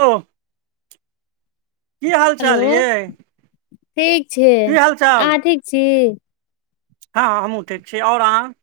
Hello, की हाल hello चाल यै? ठीक छियै। की हाल चाल अहाँ ठीक छी? हँ हँ हमहूँ ठीक छी। आओर अहाँ?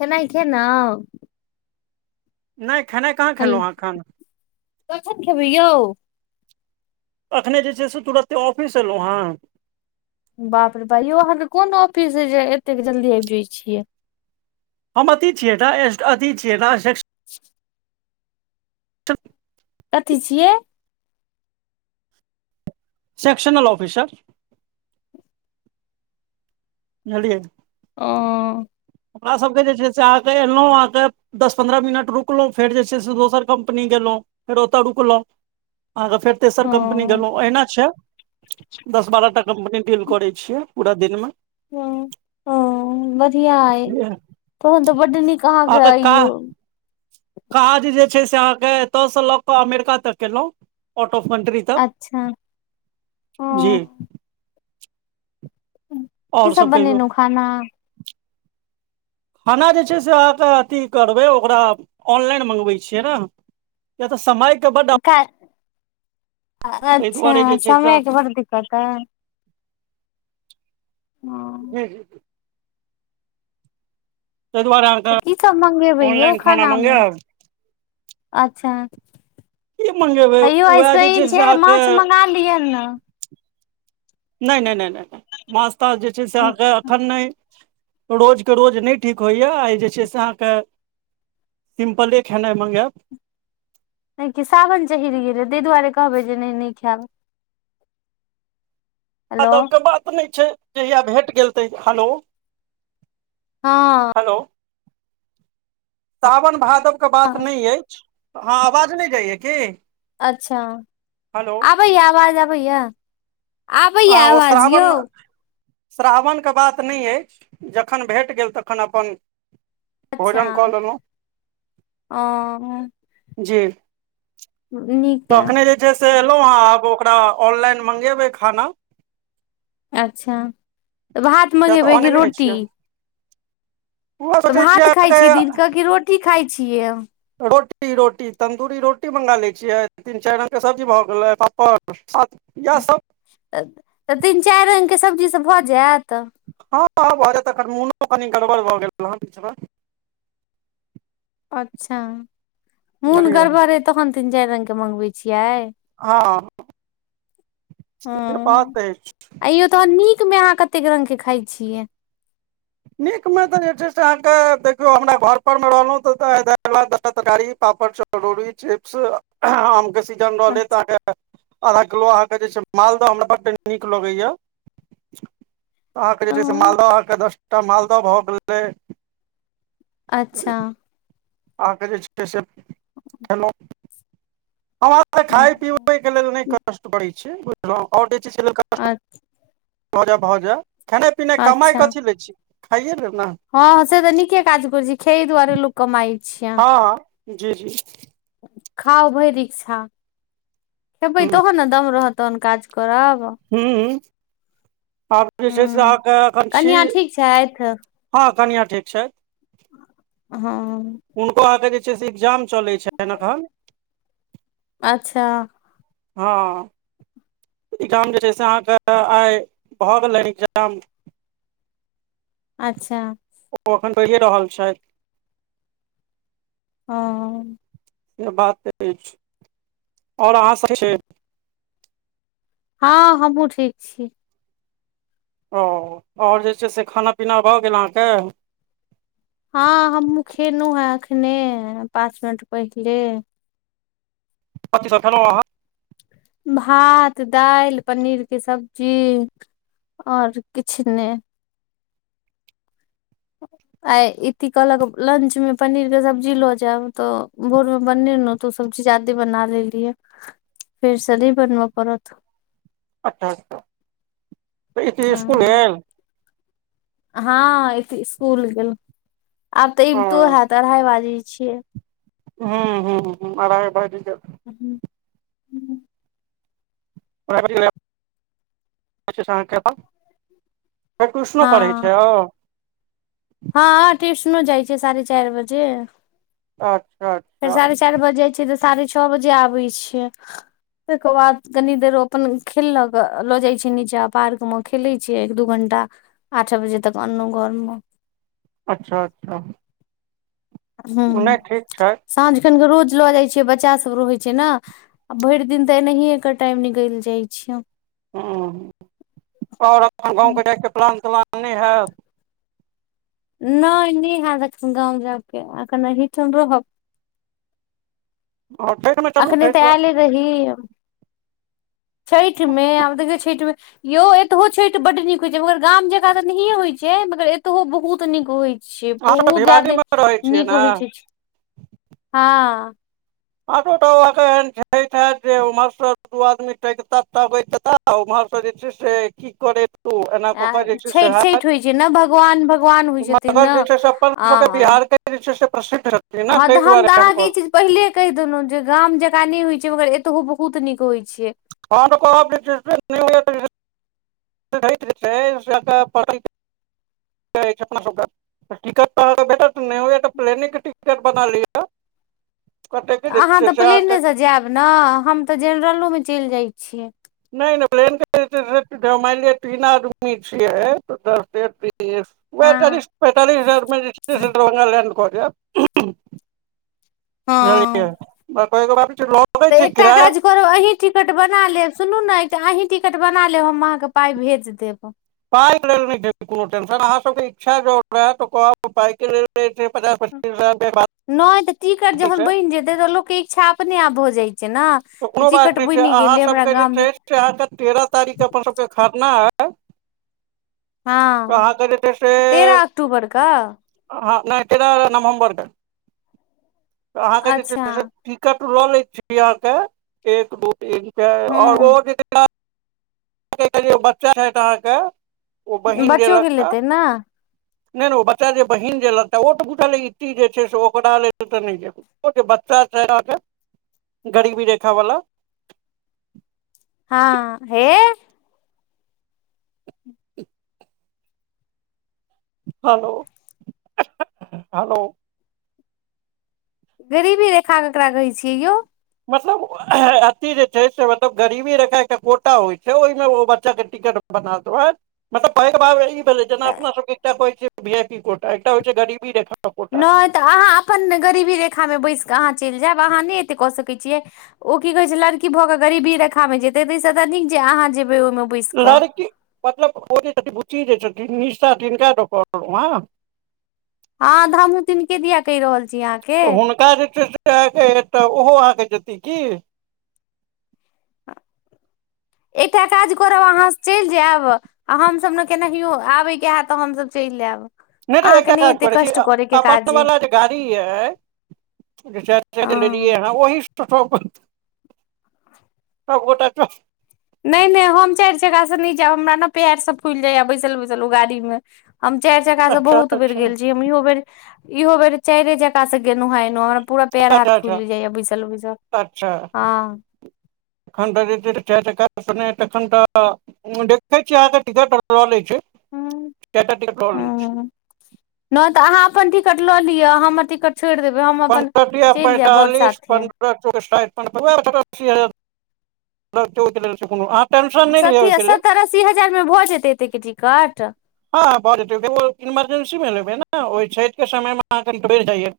खेनाइ खेलौ? नहि खेनाइ कहाँ हेलो खेलहुँ ह अखन। कखन खेबै यौ? अखने जे छै से तुरते ऑफिस से एलहुँ हँ। बाप रे बा यौ अहाँ के कोन ऑफिस अइ जे एतेक जल्दी आबि जाय छियै। हम अथी छियै न अथी छियै [unintelligible] [inaudible] त [inaudible] कथी छियै? सेक्शनल ऑफिसर बुझलियै। आँ ओकरा सबके जे छै से [unintelligible] अहाँके एलौ अहाँके दस पन्द्रह मिनट रुकलौ फेर जे छै, से दोसर कम्पनी गेलौ फेर ओत रुकलौ। अहाँके फेर तेसर ओ कम्पनी गेलौ अहिना छै। दस बारह टा कम्पनी डील करै छियै पूरा दिन मे। हूं ह्म्म बढ़िया अय, बुझलियै तहन तऽ बड्ड नीक अहाँके अइ यौ। काज जे छै से अहाँके एत से लऽ कऽ अमेरिका तक केलौ। आउट ऑफ कन्ट्री तक, अच्छा ओ जी। की और सब कहियौ? बनेलौं खाना खाना जे छै, से अहाँके अथी करबै ओकरा ऑनलाइन मंगबै छियै न। किया तऽ समयके बड कैल्ह दुआरे अच्छा जे छै से समय के बड़ दिक्कत है। हाँ हे जी [unintelligible] तैय दुआरे अहाँके की सब मंगेबे यौ ऑनलाइन खाना मे, मंगायब अच्छा। की मंगेबै हे यौ आय उएह जे सैन से छै, अहाँके माछ मंगा लिय ने। नैय-नैय-नैय-नैय माछ ताछ जे छै से आहाँके एखन नैय रोजके रोज नैय ठीक होय या आय जे छै से आहाँके सिम्पले खेनाय मंगेब। नैय की सावन चहिर गेलै, तैय दुआरे कहबे जे नैय नैय खेब। अ हेलो तो कोई बात नैय छै। जहिया भेट गेल तैयहा, हैलो हां हेलो सावन भादो के बात नैय अइच, हाँ आवाज नैय जाइया की? अच्छा, हेलो आबैया आवाज अबैया। आबैया आवाज यौ। श्रावन के बात नैय अइच, जखन भेट गेल तखन अपन अच्छा भोजन कऽ लेलहुँ ओ जी नीक य तखने जे छै से एयलौ हेँ, आब ओकरा ऑनलाइन मंगेबै खाना। अच्छा, भात किया तऽ मंगेबै ऑने कि नहि रोटी? छियै उह सोचै भात खाय छियै दिने अहाँके क रोटी खाय छियै? रोटी -रोटी तन्दूरी रोटी मंगा लै छियै, तीन चैर रंग के सब्जी भऽ गेलै पापड़ इएह सब तऽ तीन चैर रंग के सब्जी से भ जेऽत। हँँ -हँ भऽ जेतऽ अखन मोनो कनी गड़बड़ भऽ गेल हेँ बीच मे। अच्छा मून बुझलियै गड़बड़ एय तहन तीन चैर रंग के मँगबै छियै। हँ से हां बात अछि एैय यौ त नीक मे आहाँ कते कतेक रंग के खाय छियै? नीक में त जे छै, से आहाँ के देखियौ हमरा घर पर मे रहलौ दैल, भात दसटा तरकारी पापड़, चरौरी चरोरी, चिप्स, आम के सीजन रहले तह [unintelligible] आधा किलो अहाँ देखय छियै मालदह हमरा बड्ड नीक लगैया अहाँके जे छै से अच्छा मालदह अहाँके दसटा मालदह भऽ गेलै अच्छा आहाँ के छय से खेलौं हं अपेंन खाय पिबै हँ के लेल नैय कष्ट करय छियै बुझलौ, और जे छै से लेल कष्ट भऽजै भऽजै खेना पिनाय अच्छा कमाइ कथी लय छीयै खाइये लेए ने हँ हं से तऽ नीके काज करै छी खेए दुआरे लोक कमाय छैय। हं जी-जी खाउ भैइर इच्छा, ह खेबइ तहन ने दम रहत तहन काज करब हूँ तब जे छै से हूँ आंके एखन छी। कनिया ठीक छथि हँ कनियाँ ठीक छैथ। हँ हुनको अहांके जे छै से एग्जाम चलै छैन अखन अच्छा हँ एग्जाम जे छै से अहाँ के आय भऽ गेलै एग्जाम। अच्छा ओ एखन दए रहल छैथ हँ से बात [unintelligible] अइछ आओर अहाँ सब ठीक छी? हँ हमहुँ ठीक छी। ओ आओर जे छै से खाना पीना भऽ गेल अहाँके? हँ हमहुँ खेलुं हें अखने, पाँच मिनट पहिले [unintelligible] अहाँ भात दाइल पनीर के सब्जी आओर किछ ने [inaudible] आय इति कहलक लंच में पनीर के सब्जी ल जैब त, भोर में बनेलौं तोऽ सबजी जादे बना लेलियै फेरसँ नइ बनबऽ पड़त। अच्छा -अच्छा तऽ इति इसकुल हँ गेल? हँ इति इसकूल गेल, आब तऽ ओ अबितो हैत अढ़ाई बाजय छय। हं -हं -हं अढ़ाइ बैइज गेल। [unintelligible] [unintelligible] फेर ट्यूशनो पढ़ै छै हँ ओ? हँ ट्यूशनों जाइ छै साढ़े चाइर बजे अच्छा- अच्छा फेर साढ़े चाइरि बजे जाइ छै तऽ साढ़े छ बजे आबै छय। तकर बाद कनी देर ओ अपन खेललक ल जाय छीयै नीचां पार्क म खे- खेले छियै एक दू घंटा आठ बजे तक अनलहु घर मे अच्छा अच्छा हुं नहि ठीक छै साँझ खनकेऽ रोज लऽ जाइ छियै बच्चासभ रहै छै ने आ भइर दिन तऽ एनाहिए एकर टाइम निकइल जाइ छय। हूँ- आओर अपन गाँवके जाइ के प्लान त्लान नइ है? नइ नैहैत एखन गाँव जायके एखन अहिठाम रहब। ह। [inaudible] अखने तऽ आयले रही छठ मे आब देखियौ छठ मे। यौ एतहु छठ बड नीक होय छै मगर गाम जकाँ ते नहिये होय छै मगर एतहु बहुत नीक होई छै। से अहाँ सब तऽ बहुत भिवानी जादे मे रहै छियै नीक ने होइ छै हँ। आठोटा एहन छै जे उम्हर दू आदमी टता तकताह। उम्हर सं जे छै से की करै। त एना आ कऽ के जे छै से छठि ह छठि होइ छै ने भगवान भगवान होइ छथिन मगर ने जे छै से अपन सबके आ बिहार के। छै से प्रसिद्ध रहत। हँ तऽ हम तऽ अहाँके ई चीज। पहिले कहि देलहुँं जे गाम जेका नहि होइ छै मगर एतहु बहुत नीक होइ छै। हम त कहब जे छै नहीये होई छै। अपना। [unintelligible] टिकट तऽ भेटत नहि नहि होयै त प्लेन के टिकट बना लीय। तऽ अहाँ तऽ अहाँके प्लेनेसँ जायब ने हम तऽ जेनरलोमे चलि जाइत छियै। नहि नहि प्लेनके मान लिय हम तीन आदमी छियै दस तिया तीस। वहै हँ चालीस पैंतालिस हजार मे दरभ्ंगा लैंड क जैत। हँ बुझलियै। [unintelligible] तऽ एकटा किराया काज। करु अहीं टिकट बना लेब सुनू न एक अहीं टिकट बना लेब हम अहाँके पाइ भेज देब। पाइके लेल कोनो टेंशन नई छै अहाँ सबके इच्छा जौ हुए तो कहब पाइके लेल। पचास पच्चीस हजार रुपया। नहि तऽ टिकट जहन बनि जेतै तऽ लोकके इच्छा अपने आप भऽ जाइत छै न। कोनो बात नहि छै अहाँ सबके जे छै से अहाँके तेरह तारीख अपन सबके खरना आउ। तऽ हँ अहाँके जे छै से। तेरह अक्टूबर क हँ नहि तेरह नवम्बरके अहाँके जे अच्छा छै से। टिकट लो ले छी यहाँ के एक दू तीन चार हूँ औ। बच्चा छै अहाँके ओ बहिन जे बच्चो के लगता। लेतै ने नहि नहि ओ बच्चा जे बहीन जे लगतै ओ तऽ बुझल ईी जे छै ओकरा ल तऽ नई छै कोनो। जे बच्चा छै अहांके गरीबी रेखा वला। हँ हे। Hello hello. गरीबी रेखा केकरा कहै छियै यौ। मतलब अथी जे छै से मतलब गरीबी रेखा एकटा कोटा होइ छै ओहिमे ओ बच्चा के टिकट। बना तोहर मतलब पहिल बार रही। जेना अपना सबके एकटा कह छीयइ वी आई पी कोटा एकटा होइ छै गरीबी रेखा। कोटा नहि तऽ अहाँ अपन गरीबी रेखामे बैसि कऽ अहाँ चलि जायब अहाँ नहि एतेक कऽ सकैत छियै। ओ की कहै छै लड़की भऽ कऽ गरीबी रेखामे जेतै ताहिसँ तऽ नीक जे अहाँ जेबै ओहिमे। बैस कऽ लड़की मतलब ओ जे छथिन बुचि जे छथिन निशा तिनका द कहनुहा। हँ तऽ हमहुँ तिनके दिया कहि रहल छी अहाँके। तऽ हुनका जे छै ओहो अहाँके जेती की। एकटा काज करब अहाँ चल जायब। आ हमसभ ने केनाहियो आबेके हैत तऽ हमसभ चलि आयब। नइ नहि तऽ एकटा काज करै छी अपन काज सब अइ वला जे गाड़ी यै। जे चाइर चक्का हँ लेलियए ह ओहि‌ स‌। त तबत सब गोटा चलब। नहि -नहि हम चारि चका स नहि जैब, हमरा ने पायर सब फुलि जाइय बैसल -बैसल ओ गाड़ी मे। हम चारि चका से अच्छा बहुत बेर अच्छा गेल छी, हम इहो बेर, इहो बेर चारे चका से गेलहुँ हँ, ऐलउ हँ। पूरा पेर हाथ अच्छा फूली जाइय बैसल- बैसल, ह। तहन त जे छै से, चारी चक्का स नै, तखन त देखे छीयै अहाँके टिकट ल ले छी चारिटा टिकट ल ले छि। ह नहि तऽ अहाँ अपन टिकट लऽ लिअ, हमर टिकट छोड़ि देबै, हम अपन पन्द्रह तिया चलि जायब बड़ पैंतालिस साथे। [unintelligible] [unintelligible] लिअ सत्तरि, ओहिके लेल अस्सी हजारमे भऽ जेतै एतै के टिकट? हँ ह भ जेतै इमरजेंसी मे लेबे ने, ओहि छठि के समय मे अहाँ कनि बढ़ी जाइये।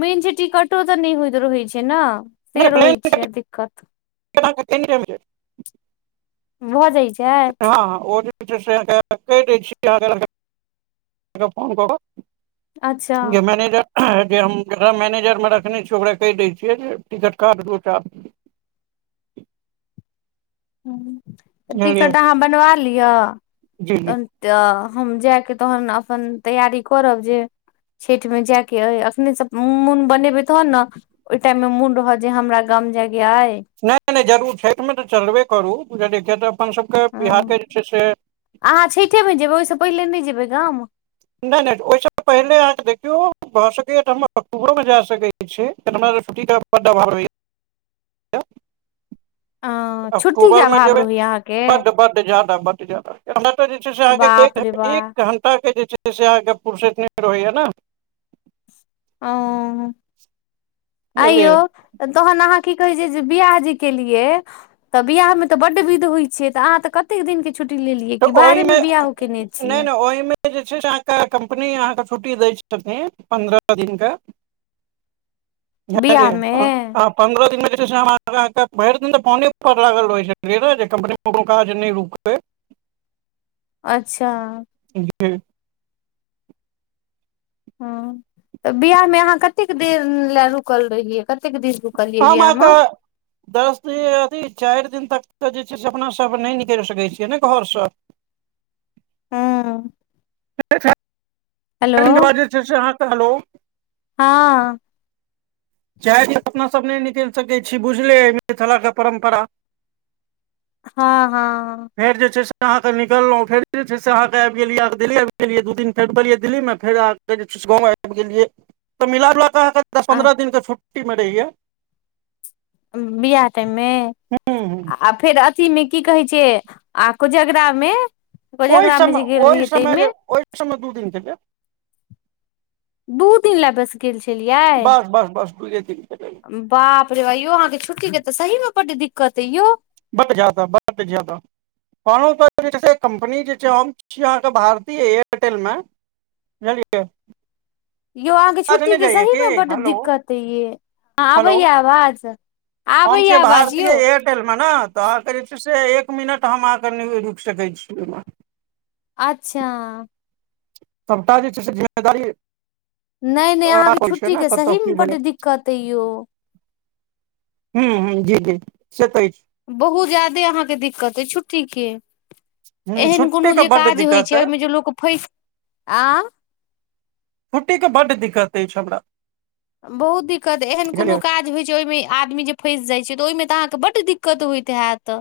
मेन छै टिकटो तऽ नहि होइत रहैत छै न, से नहि प्लेन रहैत छै दिक्कत। [unintelligible] भऽ जाइ छै। हँ -हँ, ओ जे छै से, अहाँके कहि दै छी, अहाँके फोन कऽ कऽ। अच्छा जे मैनेजर जे हम जेकरा मैनेजर मे रखने छियै, ओकरा कहि दै छियै जे, टिकट काट दू टा। हुँ, तऽ बुझलियै टिकट अहाँ बनवा लिअ। जी! तहन तऽ हम जायके तहन अपन तैयारी करब। जे छठि मे जायके अइ, अखने से मोन बनेबै तहन न। ओहि टाइम मे मोन रहत जे, हमरा गाम जायके अइ। नहि- नहि जरूर, छठिमे तऽ चलबे करू, देखिय तऽ अपनसभके बिहारके जे छै से आहाँ छठिेमे जेबै,, ओहिसँ पहिले नहि जेबै गाम? नहि -नहि ओहिस पहिले अहाँके देखियौ, भऽ सकैया तऽ हम अक्टूबरो मे जा सकैय ठीक छै, हमरा तछुट्टी के बड अभाव अइ। अ छुट्टी के अकतूबरमे अभाव जेबै, रहैया अहाँके बड- बड ज्यादा, बड ज्यादा। हमरा तऽ जे छै से अहाँके, बाप रे बाप एक घण्टा के जे छै से अहाँके फुरसैत नै रहैया न। ओ, आइयो! बुझलियै तहन अहाँ की कहै छै जे, बियाह जे केलियै। तऽ बियाह मे तऽ बड विध होइ छै, तऽ अहाँ तऽ कतेक दिन के छुट्टी लेलियै, कि तऽ बाहरे मे ओहिमे बियाहो केने नहि छियै? नहि ओहिमे जे छै से अहाँके, कम्पनी अहाँके छुट्टी दै छथिन, पन्द्रह दिनके। बुझलियै बिआहमे [unintelligible] पन्द्रह दिनमे जे छै से हम अहाँके, भैर दिन तऽ फोने पर लागल रहै छलियै न, जे कम्पनीमे ककरो काज नहि रुकै। अच्छा! ह [inaudible] ह तऽ बियाह मे अहाँ कतेक देर ले रुकल रहियै, कतेक देर रु हम अहाँके दस दिन, अथी चारि दिन तक त जे छै से, अपना सब नहि निकल सकै छियै ने घर सऽ। हँ कह [inaudible] से हेलो चार दिन के बाद, अहाँ के हलो! हँ। चारि दिन अपना सब नहि निकलि सकै छी, बुझले अइ मिथिलाके परम्परा। हँ- हँ। फेर जे छै से अहाँके निकलहुँ, फेर जे छै अहाँके आबि गेलियै दिल्ली आबि गेलियै, दू दिन फेर रुकलियै दिल्लीमे, फेर आब फेर जे छै से गाँव आबि गेलियै तऽ मिलाजुलाके अहाँक दस आ पन्द्रह दिनके छुट्टीमे रहैया। बिआह टाइमे हूँ हूँ आ फेर अथी मे की कहै छै आ कोजगरा मे। ओहि समय, ओहि समय जे ओहि समय में दु दिन देत। दू दिन लए बस गेल छलियै? बस बस बस दूए दिन के लेल बाप रे यौ अहाँके छुट्टीे तऽ सही मे बडी दिक्कत अइ यौ। बड जादा, बड जादा। कहनो त जे छै कम्पनी जे छै हम छी अहाँके भारतीय एयरटेल मे बुझलियै? यौ अहाँके आवाज छुट्टी नहि के जाइया सही की ने बड हेलो दिक्कत ह ये अआ हेलो आबैया आवाज? आबैया आवाज यौ? होटेल में न तऽ अहाँके जे छै से एक मिनट हम अहाँके नहि रुकि सकै छी ओहिमे। अच्छा सबटा जे छै से जिम्मेदारी नहि नहि अहाँके छै छुट्टी [unintelligible] ने के कतऽ सही मे कि बड्ड भेलै? दिक्कत अइ यौ हूं -हूं जी -जी से तऽ अछि बहुत ज्यादे अहाँके दिक्कत अइ छुट्टीे के। अछि एहन छुट्टी कोनो के जे बड्ड काज होइ दिक्कत छै अइ ओहिमे जे लोक फैस आँ छुट्टीे के बड्ड दिक्कत अइच हमरा। बड दिक्कत एहन बुझलियै कोनो काज होइ छै, ओहिमे आदमी जे फसि जाइ छै, त ओहिमे तऽहाँके बड दिक्कत होइत हैत।